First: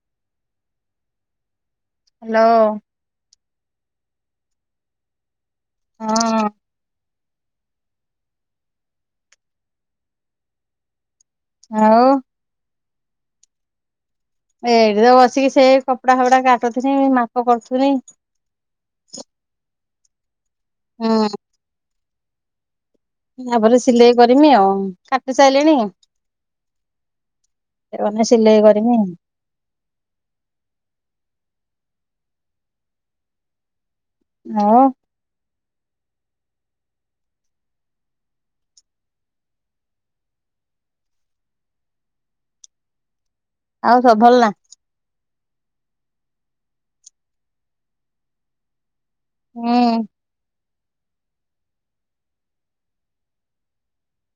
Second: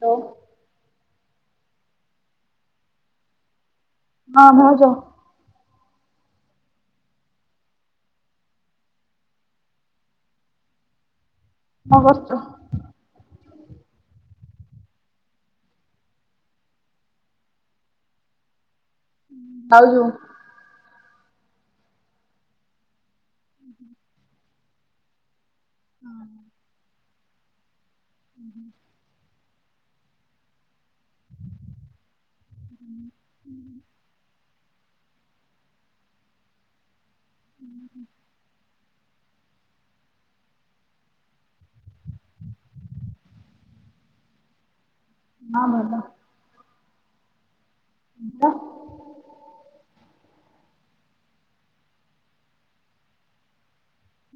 Hello. Hello. ହଁ ଭାଉଜ। ହଁ। କଣ ଆଉ କରୁଚୁ। ଏଇଠି ତ ବସିକି ସେ କପଡା ଫପଡା କାଟୁଥିନି ମାପ କରୁଥୁନି। ଖାଉଚୁ। ହୁଁ। ତାପରେ ସିଲେଇ କରିମି ଆଉ କାଟି ସାରିଲିଣି। ଏରା ଏଇନା ସିଲେଇ କରିମି। ହୁଁ ହୁଁ। ମୁଁ। ଉଁ ହୁଁ। ଆଉ ସବୁ ଭଲ ନା? ହଁ ଭଲ। ହଁ ପା। ହୁଁ।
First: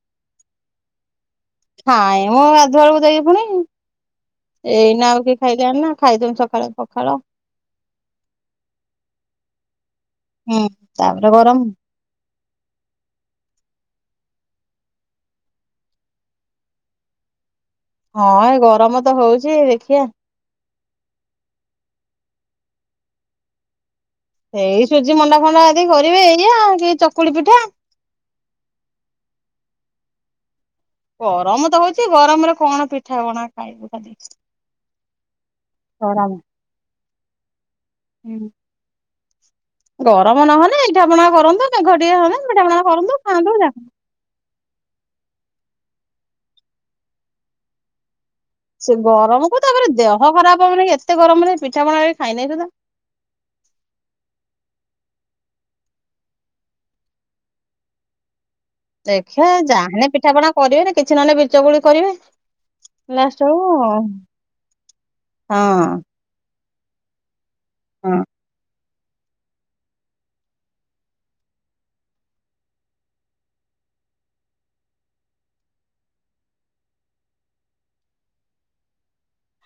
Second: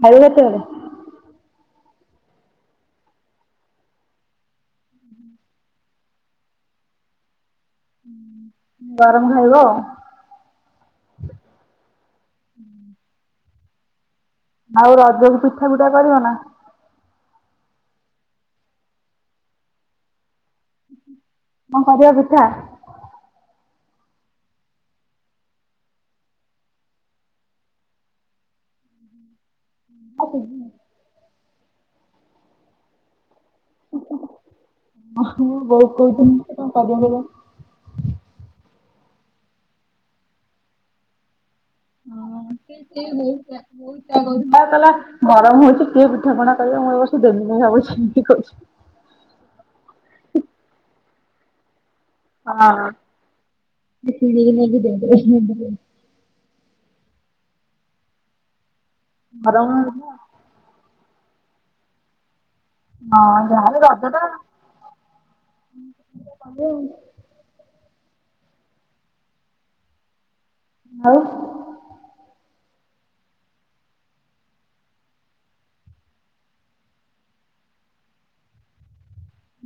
ଖାଇବ କେତେବେଳେ। ଖାଏ ମୁଁ ଗାଧୁଆଳକୁ ଯାଇକି ଫୁଣି। ଏଇନା ଆଉ କିଏ ଖାଇଲାଣି ନା ଖାଇଥିନୁ ସକାଳେ ପଖାଳ। ଗରମ ଖାଇବ। ହୁଁ ତାପରେ ଗରମ। ହୁଁ। ଆଉ ରଜକୁ ପିଠା-ପିଠା କରିବ ନା? ହଁ ଏ ଗରମ୍ ତ ହଉଚି ଦେଖିଆ। କଣ କରିବ ପିଠା। ଏଇ ସୁଜି ମଣ୍ଡା ଫଣ୍ଡା ଆଦି କରିବି ଏଇଆ କି ଚକୁଳି ପିଠା। [inaudible] ଗରମ୍ ତ ହଉଚି ଗରମ୍ ରେ କଣ ପିଠା ପଣା। ଖାଇବୁ ଖାଲି ଓହୋ ବହୁତ୍ କହିଦେଲି ଗରମ ତ କଣ କରିବି ଏଇନା? [unintelligible] ଗରମ୍ ନହେନେ ପିଠାପଣା କରନ୍ତୁ ମେଘ ଟିକେ ହୁଅନ୍ତା ପିଠାପଣା କରନ୍ତୁ ଖାଆନ୍ତୁ [unintelligible] ଏଇଆ କହୁଥିଲା କଲା ଗରମ୍ ହଉଚି କିଏ ପିଠାପଣା କରିବ ମୁଁ ଏ ବର୍ଷ ଦେବିନି ଭାବୁଛି ଏମିତି କହୁଛି। ସେ ଗରମକୁ ତାପରେ ଦେହ ଖରାପ ହବନିକି ଏତେ ଗରମରେ ପିଠା ପଣା ହଁ-ହଁ [unintelligible] କୁ ନେଇକି ଦେଇ ଦେବେ [unintelligible] ଦେଖିଆ ଗରମ ଯାହାନେ ହଁ ପିଠାପଣା କରିବେନି କିଛି ନହେଲେ ବିରି ଚକୁଳି କରିବେ। ଲାଷ୍ଟ ହବୁ ଯାହାହେଲେ ହଁ। ରଜଟା [unintelligible] ହଁ। ଆଉ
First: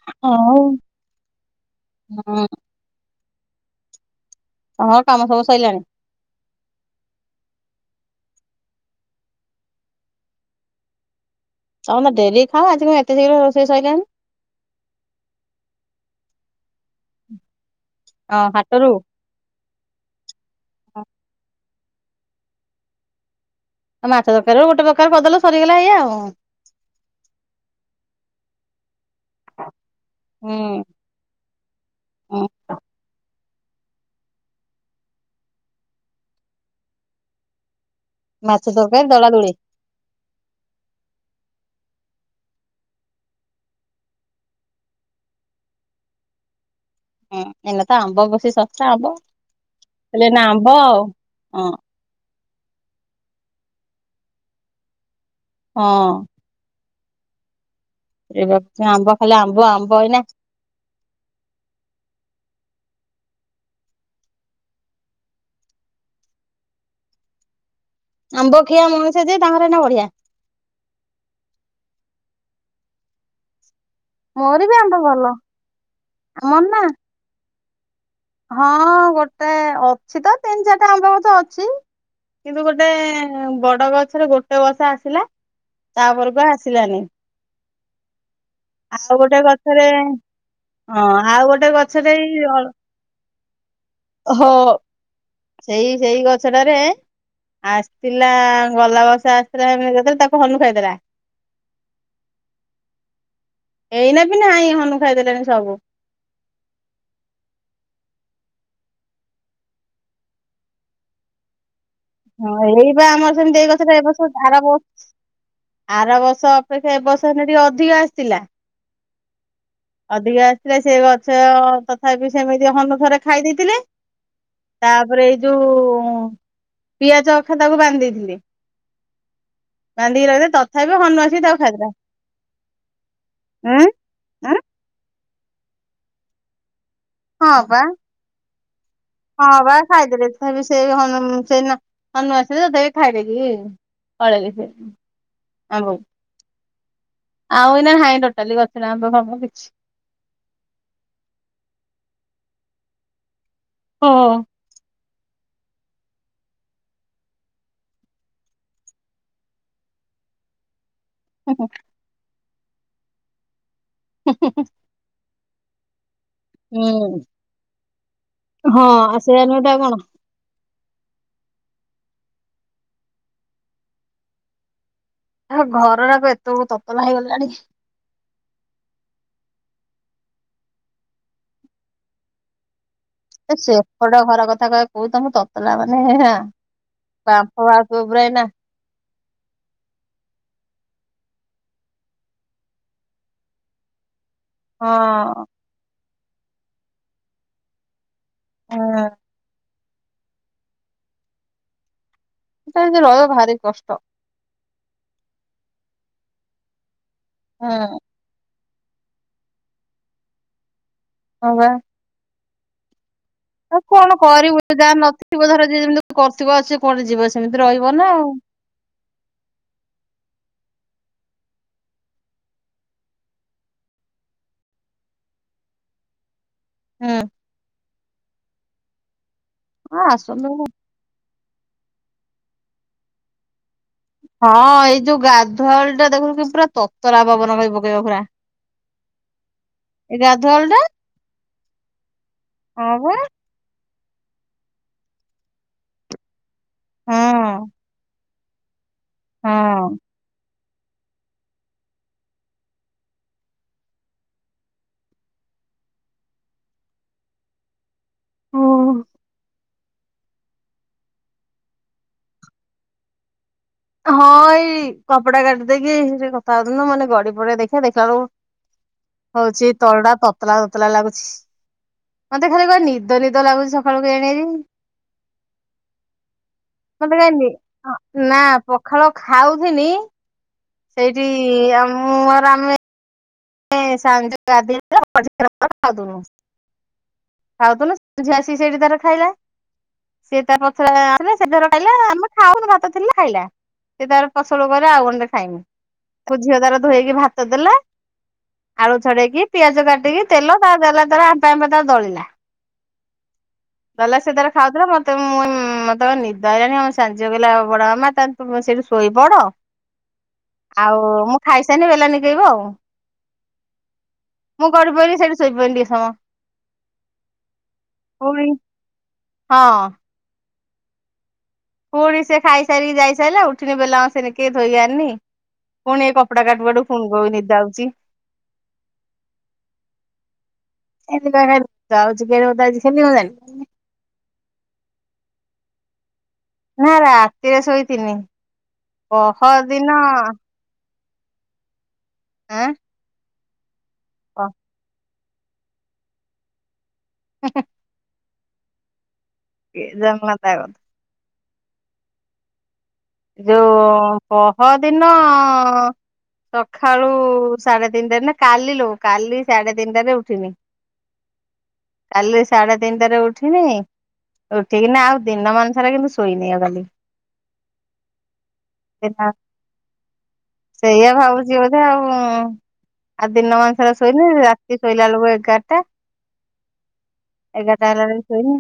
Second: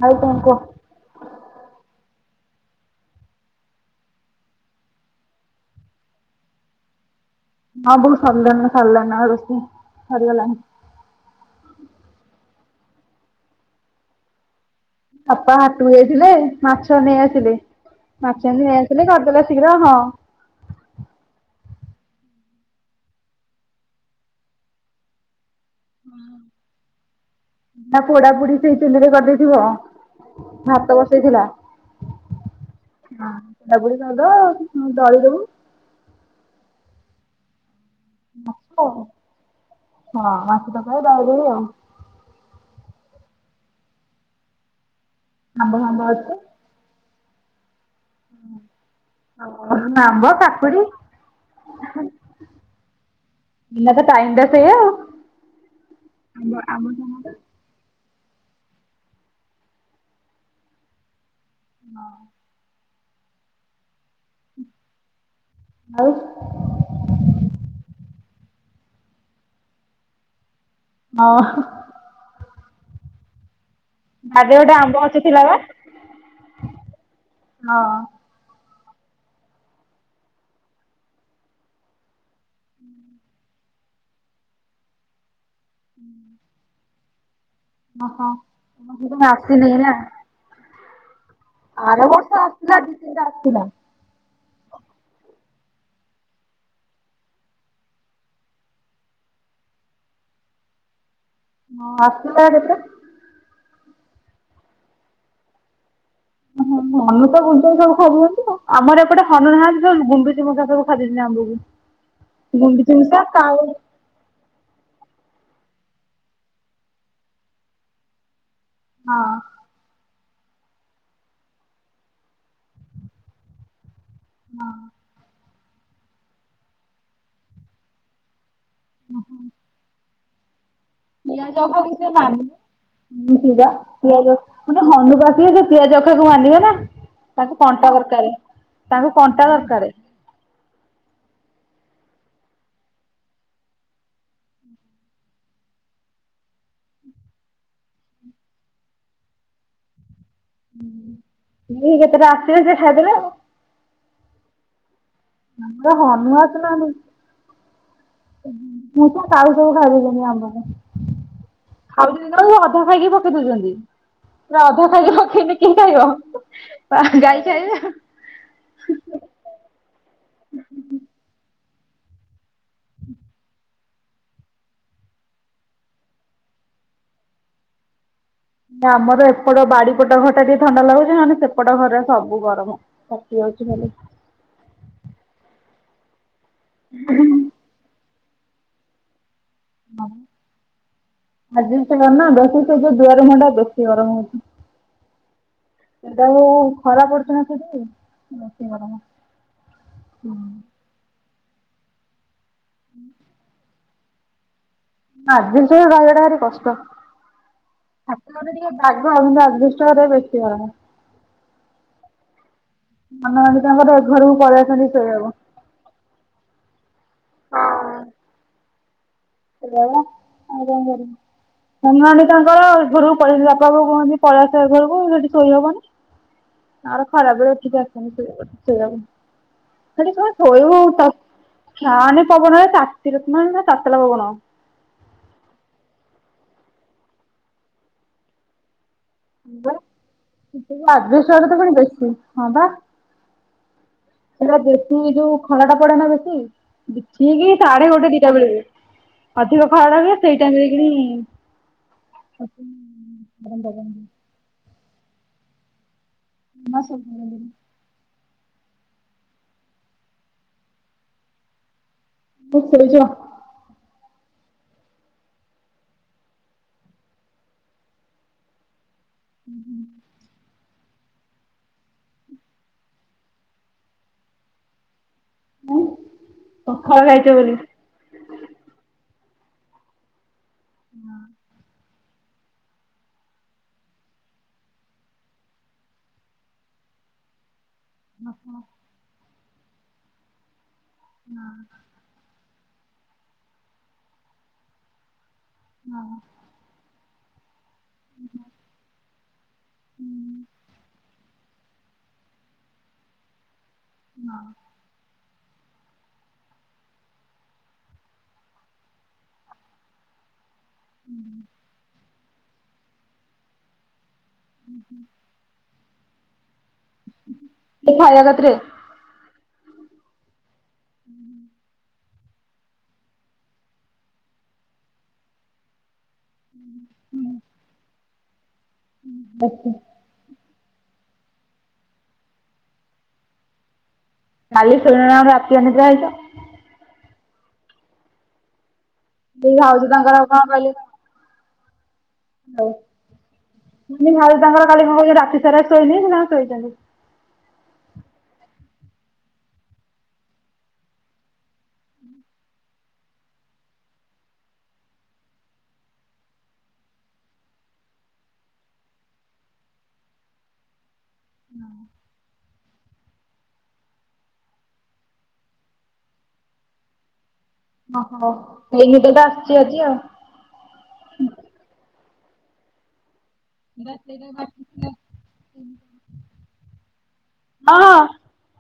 ଆଉ କଣ କୁହ? ହଉ ହଁ। ହଁ କାମ ସବୁ ସଇଲାଣି। ହଁ ବୋଉ ସରଲାଣି-ସରଲାଣି ନା ରୋଷେଇ ସରିଗଲାଣି। ତମେ ଡେରିରେ ଖାଅ ଆଜି କଣ ଏତେ ଶୀଘ୍ର ରୋଷେଇ ସାଇଲାଣି? ବାପା ହାଟକୁ ଯାଇଥିଲେ ମାଛ ନେଇ ଆସିଲେ ହଁ ମାଛ ନେଇ ଆସିଲେ କରିଦେଲେ। ଶୀଘ୍ର ହଁ। ହଁ। ମାଛ ତରକାରି [unintelligible] ଗୋଟେ ପ୍ରକାର କରିଦେଲ ସରିଗଲା ଏଇଆ। ଆଉ ତା ପୋଡା ପୋଡି ସେଇ ଚୁଲିରେ କରିଦେଇଥିବ ହୁଁ ଭାତ ବସେଇଥିଲା। ହୁଁ। ଜାବୁଡ଼ି ଧରିଦେବ ତୁ ଦଳି ଦବୁ। ମାଛ ତରକାରୀ ଦଳା ଦୁଳି। ହଁ ମାଛ ତରକାରି ଦଳାଦୁଳି ଆଉ। ଆମ୍ବ ଫାମ୍ବ ଅଛି। ହୁଁ ଏଇନା ତ ଆମ୍ବ ବେଶୀ ଶସ୍ତା ଆମ୍ବ ହେଲେ ନା ଆମ୍ବ ହଁ। ଏଇନା ତ ଟାଇମ୍ ଟା ତ ସେଇଆ। ହଁ। [unintelligible] ଆମେ ସମତେ। ଏ ଗଛ ଆମ୍ବ ଖାଲି ଆମ୍ବ-ଆମ୍ବ ଏଇନା ହଁ। ଆଉ ଆମ୍ବ ଖିଆ ମଣିଷ ଯେ ତାହାର ଏଇନା ବଢିଆ। ଅ ହଁ। ବାରିରେ ମୋର ବି ଗୋଟେ ଆମ୍ବ ଅଛ ଭଲ ଥିଲା ବା? ଆମର ନା ହଁ। ହଁ ଗୋଟେ ଅଛି ତ ତିନ୍ ଚାରିଟା ଆମ୍ବ ଗଛ ଅଛି। କିନ୍ତୁ ଗୋଟେ ବଡ଼ ଗଛରେ ଗୋଟେ ବର୍ଷ ଆସିଲା, ତା ପରକୁ ଆସିଲାନି। ଅହ। ଆସ ଗୋଟେ ଗଛରେ ଅଁ ଆଉ ଆର ବର୍ଷ ଆସିଥିଲା, ଦି ତିନ୍ ଟା ଆସିଥିଲା। ହ ସେଇ ସେଇ ଗଛଟାରେ ଆସଥିଲା ଗଲା ବଷ ଆସିଥିଲା [unintelligible] ତାକୁ ହନୁ ଖାଇେଥିଲା ହଁ ଆସଥିଲା କେତେ? ଏଇନା ବି ନାହିଁ ହନୁ ଖାଇଦେଲେଣି ସବୁ। ହଁ ହନୁ ତ ଘଚେଇ ସବୁ ଖାଇ ଦଉଛନ୍ତି। ଆମର ଏପଟେ ହନୁ ନାହାନ୍ତି ଖାଲି ଗୁଣ୍ଡୁଚିମୂଷା ସବୁ ଖାଦେଇଛନ୍ତି ଆମ୍ବକୁ। ହଁ ଏଇ ଗୁଣ୍ଡୁଚି ପା ମୂଷା ଆମର କାଉ ସେମିତି ଏଇ ଗଛଟା ଏବସ୍ଥା ସୁଦ୍ ଆରା ବର୍ଷ୍ ଆର ବର୍ଷ ଅପେକ୍ଷା ଏ ବର୍ଷ ହି ଟିକେ ଅଧିକ ଆସିଥିଲା। ହଁ। ଅଧିକା ଆସିଥିଲେ ସେ ଗଛ ତଥାପି ସେମିତି ହନୁ ଥ ରେ ଖାଇ ଦେଇଥିଲେ ତାପରେ ଏଇ ଯୋଉ ପିଆଜ ଅଖା ତାକୁ ବାନ୍ଧି ଦେଇଥିଲି। ଓହଁ। ବାନ୍ଧିକି ରଖ୍ ଦେଲି ତ। ପିଆଜ ବଢ଼ି ଛି ନାନ୍ [unintelligible] ଉଁ ପିଆଜ ଉଁ ସେ ହନୁକୁ ଆସିଲେ ସେ ପିଆଜ ଅଖାକୁ ମାନିବେ ନା ତାକୁ ହଁ ପା କଣ୍ଟା ଦରକାରେ। ତାଙ୍କୁ ହଁ କଣ୍ଟା ବା ଦରକାରେ ଖାଇଦେଲେ। ତଥାପି ସେ ହନୁ ସେଦିନ ହନୁ ଆସିଥିଲେ ଖାଇ ଦେଇକି ପଳେଇଲେ ସିଏ। ଆମ୍ବକୁ। ଆଉ ଏଇନା ହାଇଁ ଟୋଟାଲି ଗଛରେ ଆମ୍ବ ଫାମ୍ବ କିଛି। ଯିଏ ଯେତଟା ଆସିଥିବେ ସିଏ ଖାଇଦେବେ ଆଉ। ହଁ। ଆମର ହନୁ ଆସିଲାଣି। ମୂଷା କାଉ ସବୁ ଖାଇ ଦଉଛନ୍ତି ଆମ୍ବକୁ। ଓହୋ। ଖାଉଛନ୍ତି ତାକୁ ଅଧା ଖାଇକି ପକେଇ ଦଉଛନ୍ତି। ପୁରା ଅଧା ଖାଇକି ପକେଇଲେ କି ଖାଇବ? ଆହା ହୁଁ। ଗାଈ ହଁ ଆଉ ଖାଇବ। ସେଇଆ ନୁହେଁ ତ ଆଉ କଣ? ଉ [inaudible] ଆ ଘରଟାକୁ ଏତେ ବେଳୁ ତତଲା ହେଇଗଲାଣି। ଆମର ଏପଟ ବାଡ଼ିପଟ ଘରଟା ଟିକେ ଥଣ୍ଡା ଲାଗୁଛି, ନଲେ ସେପଟ ଘରରେ ସବୁ ଗରମ। ତାତି ଏ ଯାଉଛି ଖାଲି ସେପଟ ଘର କଥା କାଇଁ କହୁଛ? ତମ ତତଲା ମାନେ ଆଁହାଁ। ହୁଁମ୍। [unintelligible] ପୁରା ଏଇନା ହଁ ଆଜବେଷ୍ଟ୍ ଘରନା, ବେଶି ସେ ଯୋଉ ଦୁଆର ମୁହଁ ଟା ବେଶୀ ଗରମ ହଉଛି। ହଁ। ସେଟାକୁ ଖରାପ ପଡ଼ୁଛି ନା ସେଠି ବେଶି ଗରମ। ହୁଁ ହଁ। ସେଟା କେମିତି ରହିବ ଭାରି କଷ୍ଟ? ଆଜବେଷ୍ଟ ଘରେ ରହିବାଟା ଭାରି କଷ୍ଟ। ହଁ। ଛାତ ଘରେ ଟିକେ ବାଗ, କିନ୍ତୁ ଆଜବେଷ୍ଟ ଘରେ ବେଶୀ ଗରମ। ହଁ ବା। ଅନ୍ୟମାନେ ଆଉ କଣ କରିବୁ? ଯାହାର ନଥିବ ଧର ଯିଏ ଯେମିତି କରିଥିବ ଆଉ ସିଏ କୁଆଡ଼େ ଯିବ? ସେମିତି ରହିବ ନା ଆଉ ସେଇଆ, ଆଉ କଁ କରିବୁ? ମଡି ତାଙ୍କର ହେ ଘରକୁ ପଳେଇଲେ ବାପା ବୋଉ କୁହନ୍ତି ପଳେଇଆସ ଏ ଘରକୁ ସେଠି ଶୋଇହବନି ଆ ହୁଁ ଖରାପ ରେ ଅଛିିକି ଆସନି ଶୋଇଆକୁ ହଁ ସେଠ କଣ ଆସନ୍ତୁ। ଶୋଇବୁ ଆ [unintelligible] ଫ୍ୟାନ ପବନ ରେ ତାତିରେ ମାନେ ତାତିଲା ପବନ। ହଁ ଏଇ ଯୋଉ ଗାଧୁଆଓଳି ଟା ଦେଖୁୁନୁ କି ପୁରା ତତଲା ପବନ କରି ପକେଇବ ପୁରା। ହଁବା ଏଇ ଗାଧୁଆଳ ସେ ଟା ଆଜିବେଷ୍ଟରେ ଘର ପୁଣି ବେଶୀ ହଁ ବା। ହପା। ସେଟା ବେଶୀ ଯୋଉ ଖରା ଟା ପଡେ ନା ବେଶୀ ବିଛେହେଇକି ହଁ ସାଢେ ଗୋଟେ ଦିଟା ବେଳକୁ ଅଧିକ ଖରା ହଁ। ହୁଏ ସେଇ ଟାଇମ୍ ରେ କିଣି ନ ଶିନି [unintelligible] ହଁ? କଣ ଶୋଇଚ? ହଁ ଏଇ କପଡା କାଟିଦେଇକି ସେ କଥା ହଉଥିଲି ତମାନେ ଗଡି ପଡି ଦେଖିବା ଦେଖିଲା ବେଳକୁ ହଉଚି ତଳଟା ତତଲା ତତଲା ଲାଗୁଚି। ମତେ ଖାଲି କ ନିଦ ନିଦ ଲାଗୁଚି ସକାଳୁ କେଆଣି ଆଜି। ପଖାଳ ମତେ ଖାଇଚ ନି ବୋଲି ଅ ନା ପଖାଳ ଖାଉଥିଲି ସେଇଠି ମୁଁ ଆ ଆମେ ସା ଖାଉୁ ଖାଉନୁ ଖାଉଥୁନୁ [unintelligible] ଝିଅ ଆସିକି ସେଇଠି ତାର ଖାଇଲା ସିଏ ତାର ପଛରେ ଆସିଲ ସୋର [unintelligible] ଖାଇଲା ଆମ ଖାଉନ ଭାତ ଥିଲା ଖାଇଲା ସେ ତାର ଫସଲ ଉପରେ ଆଉ ଗଣ୍ଡେ ଖାଇମ। ହଁ। ତାକୁ ଝିଅ ତାର ଧୋଇହେଇକି ଭାତ ଦେଲା ହୁଁ। ଆଳୁ ଛଡେଇକି ପିଆଜ କାଟିକି ତେଲ ତା ଦେଲା ଦେଲା ତା ଦଳିଲା ଦଳା ସେ ତାର ଖାଉଥିଲା ମତେ ମୁଇ ମତେ ନିଦ ହେଇଲାଣି ଆମ ସାନ ଝିଅ କହିଲା ବଡ ମାମା ତାହାଲେ ତୁ ସେଇଠୁ ଶୋଇପଡ ଆଉ ମୁଁ ଖାଇସାଇଲେ ବେଲା ନିକେଇବ ଆଉ। ମୁଁ ଗଡିପଇଲି ସେଇଠି ଶୋଇପଡିଲି କିଛି ସମୟ ଏ ଖାଇବା ହ ବି କତିରେ ହଁ। ହୁଁ। ପୁଣି ସେ ଖାଇସାରିକି ଯାଇସାରିଲା ଉଠିଲି ବେଲା ସେନ କେ ଧୋଇ ଆରିନି ପୁଣି କ କପଡା କାଟୁ କାଟୁ ଫୁନ୍ କୋ ନିଦ ଆଉଚି। ଦେଖେ ସେ ଆଉ ଆ ଖେଲି [unintelligible] କାଲି ସୋଇନ ନା କଣ ରାତି ଅନିଦ୍ରା ହେଇଚ। ନା ରାତିରେ ଶୋଇଥିନି ପହର ଦିନ ଭ [unintelligible] ଆଁ ହଉ ମୁ ଭାଉଜ କ ଆମର କାଲି କଣ କ ରାତି ସାରା ଶୋଇନି ନା ଶୋଇଚନ୍ତି। ହ [unintelligible] ଜଙ୍ଗଲ ତ ଆ [unintelligible] ଯୋଉ ପହଦିନ ସକାଳୁ ସାଢେ ତିନିଟାରେ ନା କାଲି ଲୋ କାଲି ସାଢେ ତିନିଟାରେ ଉଠିନି କାଲି ସାଢେ ତିନିଟାରେ ଉଠିନି ଉଠିକି ନା ଆଉ ଦିନମାନ ସାରା କିନ୍ତୁ ଶୋଇନି ଆଉ କାଲି। ଅ ହ ସେଇ ନିଦ ଟା ଆସିଚି ଆଜି ଆଉ। ସେଇଆ ଭାବୁଚି ବୋଧେ ଆଉଁ। ଆଉ ଦିନମାନସାରା ଶୋଇନି ରାତି ଶୋଇଲା ବେଳକୁ ଏଗାରଟା ହଁ ଏଗାଟା ହେଲେ ଶୋଇମି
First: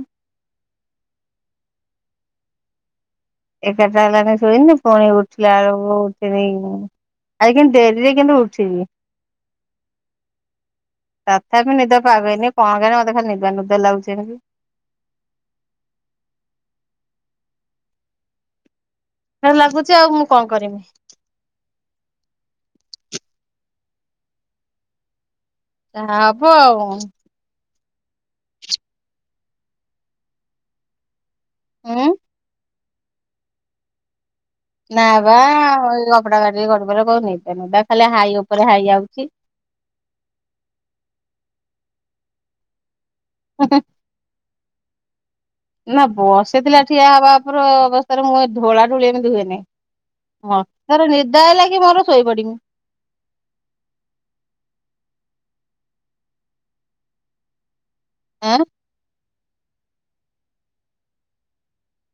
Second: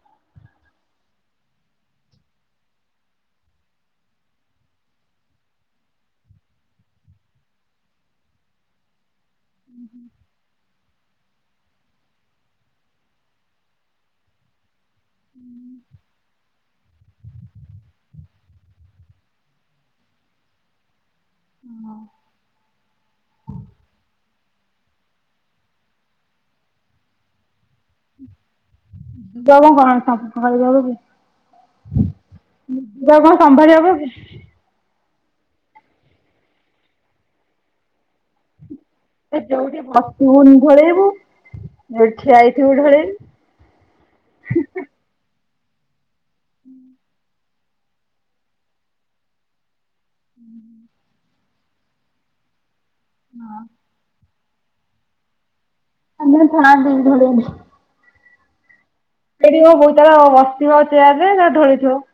ଏକାଟା ହେଲାନେ ଶୋଇମି ପୁଣି ଉଠିଲା ଅଳୁକୁ ଉ ଆଜି କେନ୍ତି ଡେରିରେ କେନ୍ତୁ ଉଠିଲି ହୁଁ ହୁଁ। ତଥାପି ନିଦ ପାଇବେନି କଣ କେଜାଣି ମତେ ଖାଲି ନିଦୁଆ ନିଦୁଆ ଲାଗୁଛି ଖାଲି ହୁଁ। ସେମିତ୍ ଲାଗୁଛି ଆଉ ମୁଁ କଣ କରିମି? ହୁ। ଯାହା ହବ ଆଉ [unintelligible] ଉଁ ନିଦ କୁ ଆଉ କଣ ସମ୍ଭାଳି ହବ କି? ନା ବା ଏଇ କପଡା କାଟିକି ଗଢ଼ିପଇଲେ କହୁନି ତା ଖାଲି ହାଇ ଉପରେ ହାଇ ଆଉଚି ଯୋଉଠି ଭସିବୁନି ଢୋଳେଇବୁ ଯୋଉଠି ଠିଆଇଥିବୁ ଢୋଳେଇବୁ- ହେ ହେ। ନା ବସି ଥିଲେ ଠିଆହବା ଅବସ୍ଥାରେ ମୁଁ ଢୋଳା ଢୋଳି ଏମିତି ହୁଏନି ହଁ ତର ନି ତା ଲାଗି ମୋର ଶୋଇ ପଡିବୁ। ହ। ଆଜ୍ଞା। ଥାଆନ୍ତୁ ଧୋଡେଇ। ଆ। [unintelligible]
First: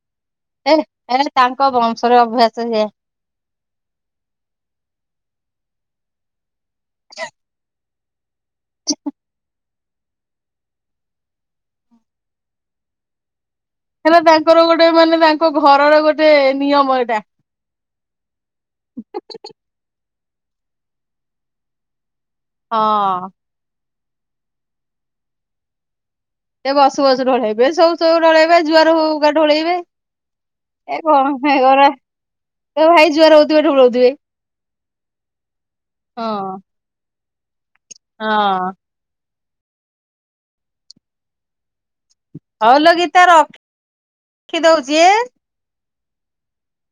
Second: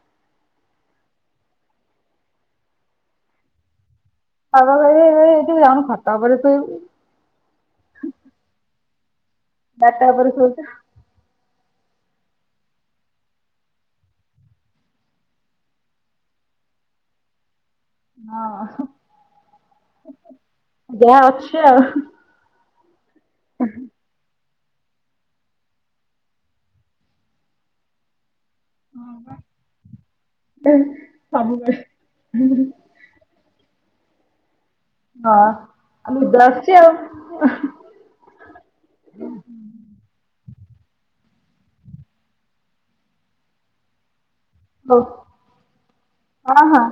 ଏ ଏ ତାଙ୍କ ବଂଶର ଅଭ୍ୟାସ ସେଇଏ ଖବା ଏ ଏଇଠି ଜଣୁ ଖତା ବ ଆଛା [unintelligible] ତାଜା ଉପରେ ଶୋଉଛୁ। କ ତାଙ୍କର ଗୋଟେ ମାନେ ତାଙ୍କ ଘରର ଗୋଟେ ନିୟମ ଏଇଟା ହଁ ଯା ଅକ୍ଷୟ ହଁ। ହ ଏ ବସୁ ବସ ଢୋଳେଇବେ ସବୁ ସବୁ ଢଳେଇବେ ଜୁଆର ହଉା ଢୋଳେଇବେ ଏ କଣ ଭ ସବୁବେଳେ। କର ତ ଭାଇ ଯୁଆ ରହୁଥିବେ ଠୁ ରଉଥିବେ ହଁ ଆ ହଁ ନିଦଆସୁଛି ଆଉ ହଁ। ହଉଲ ଗିତା ର ରଖି ହଉ ଦଉଛି। ହଁ ହଁ।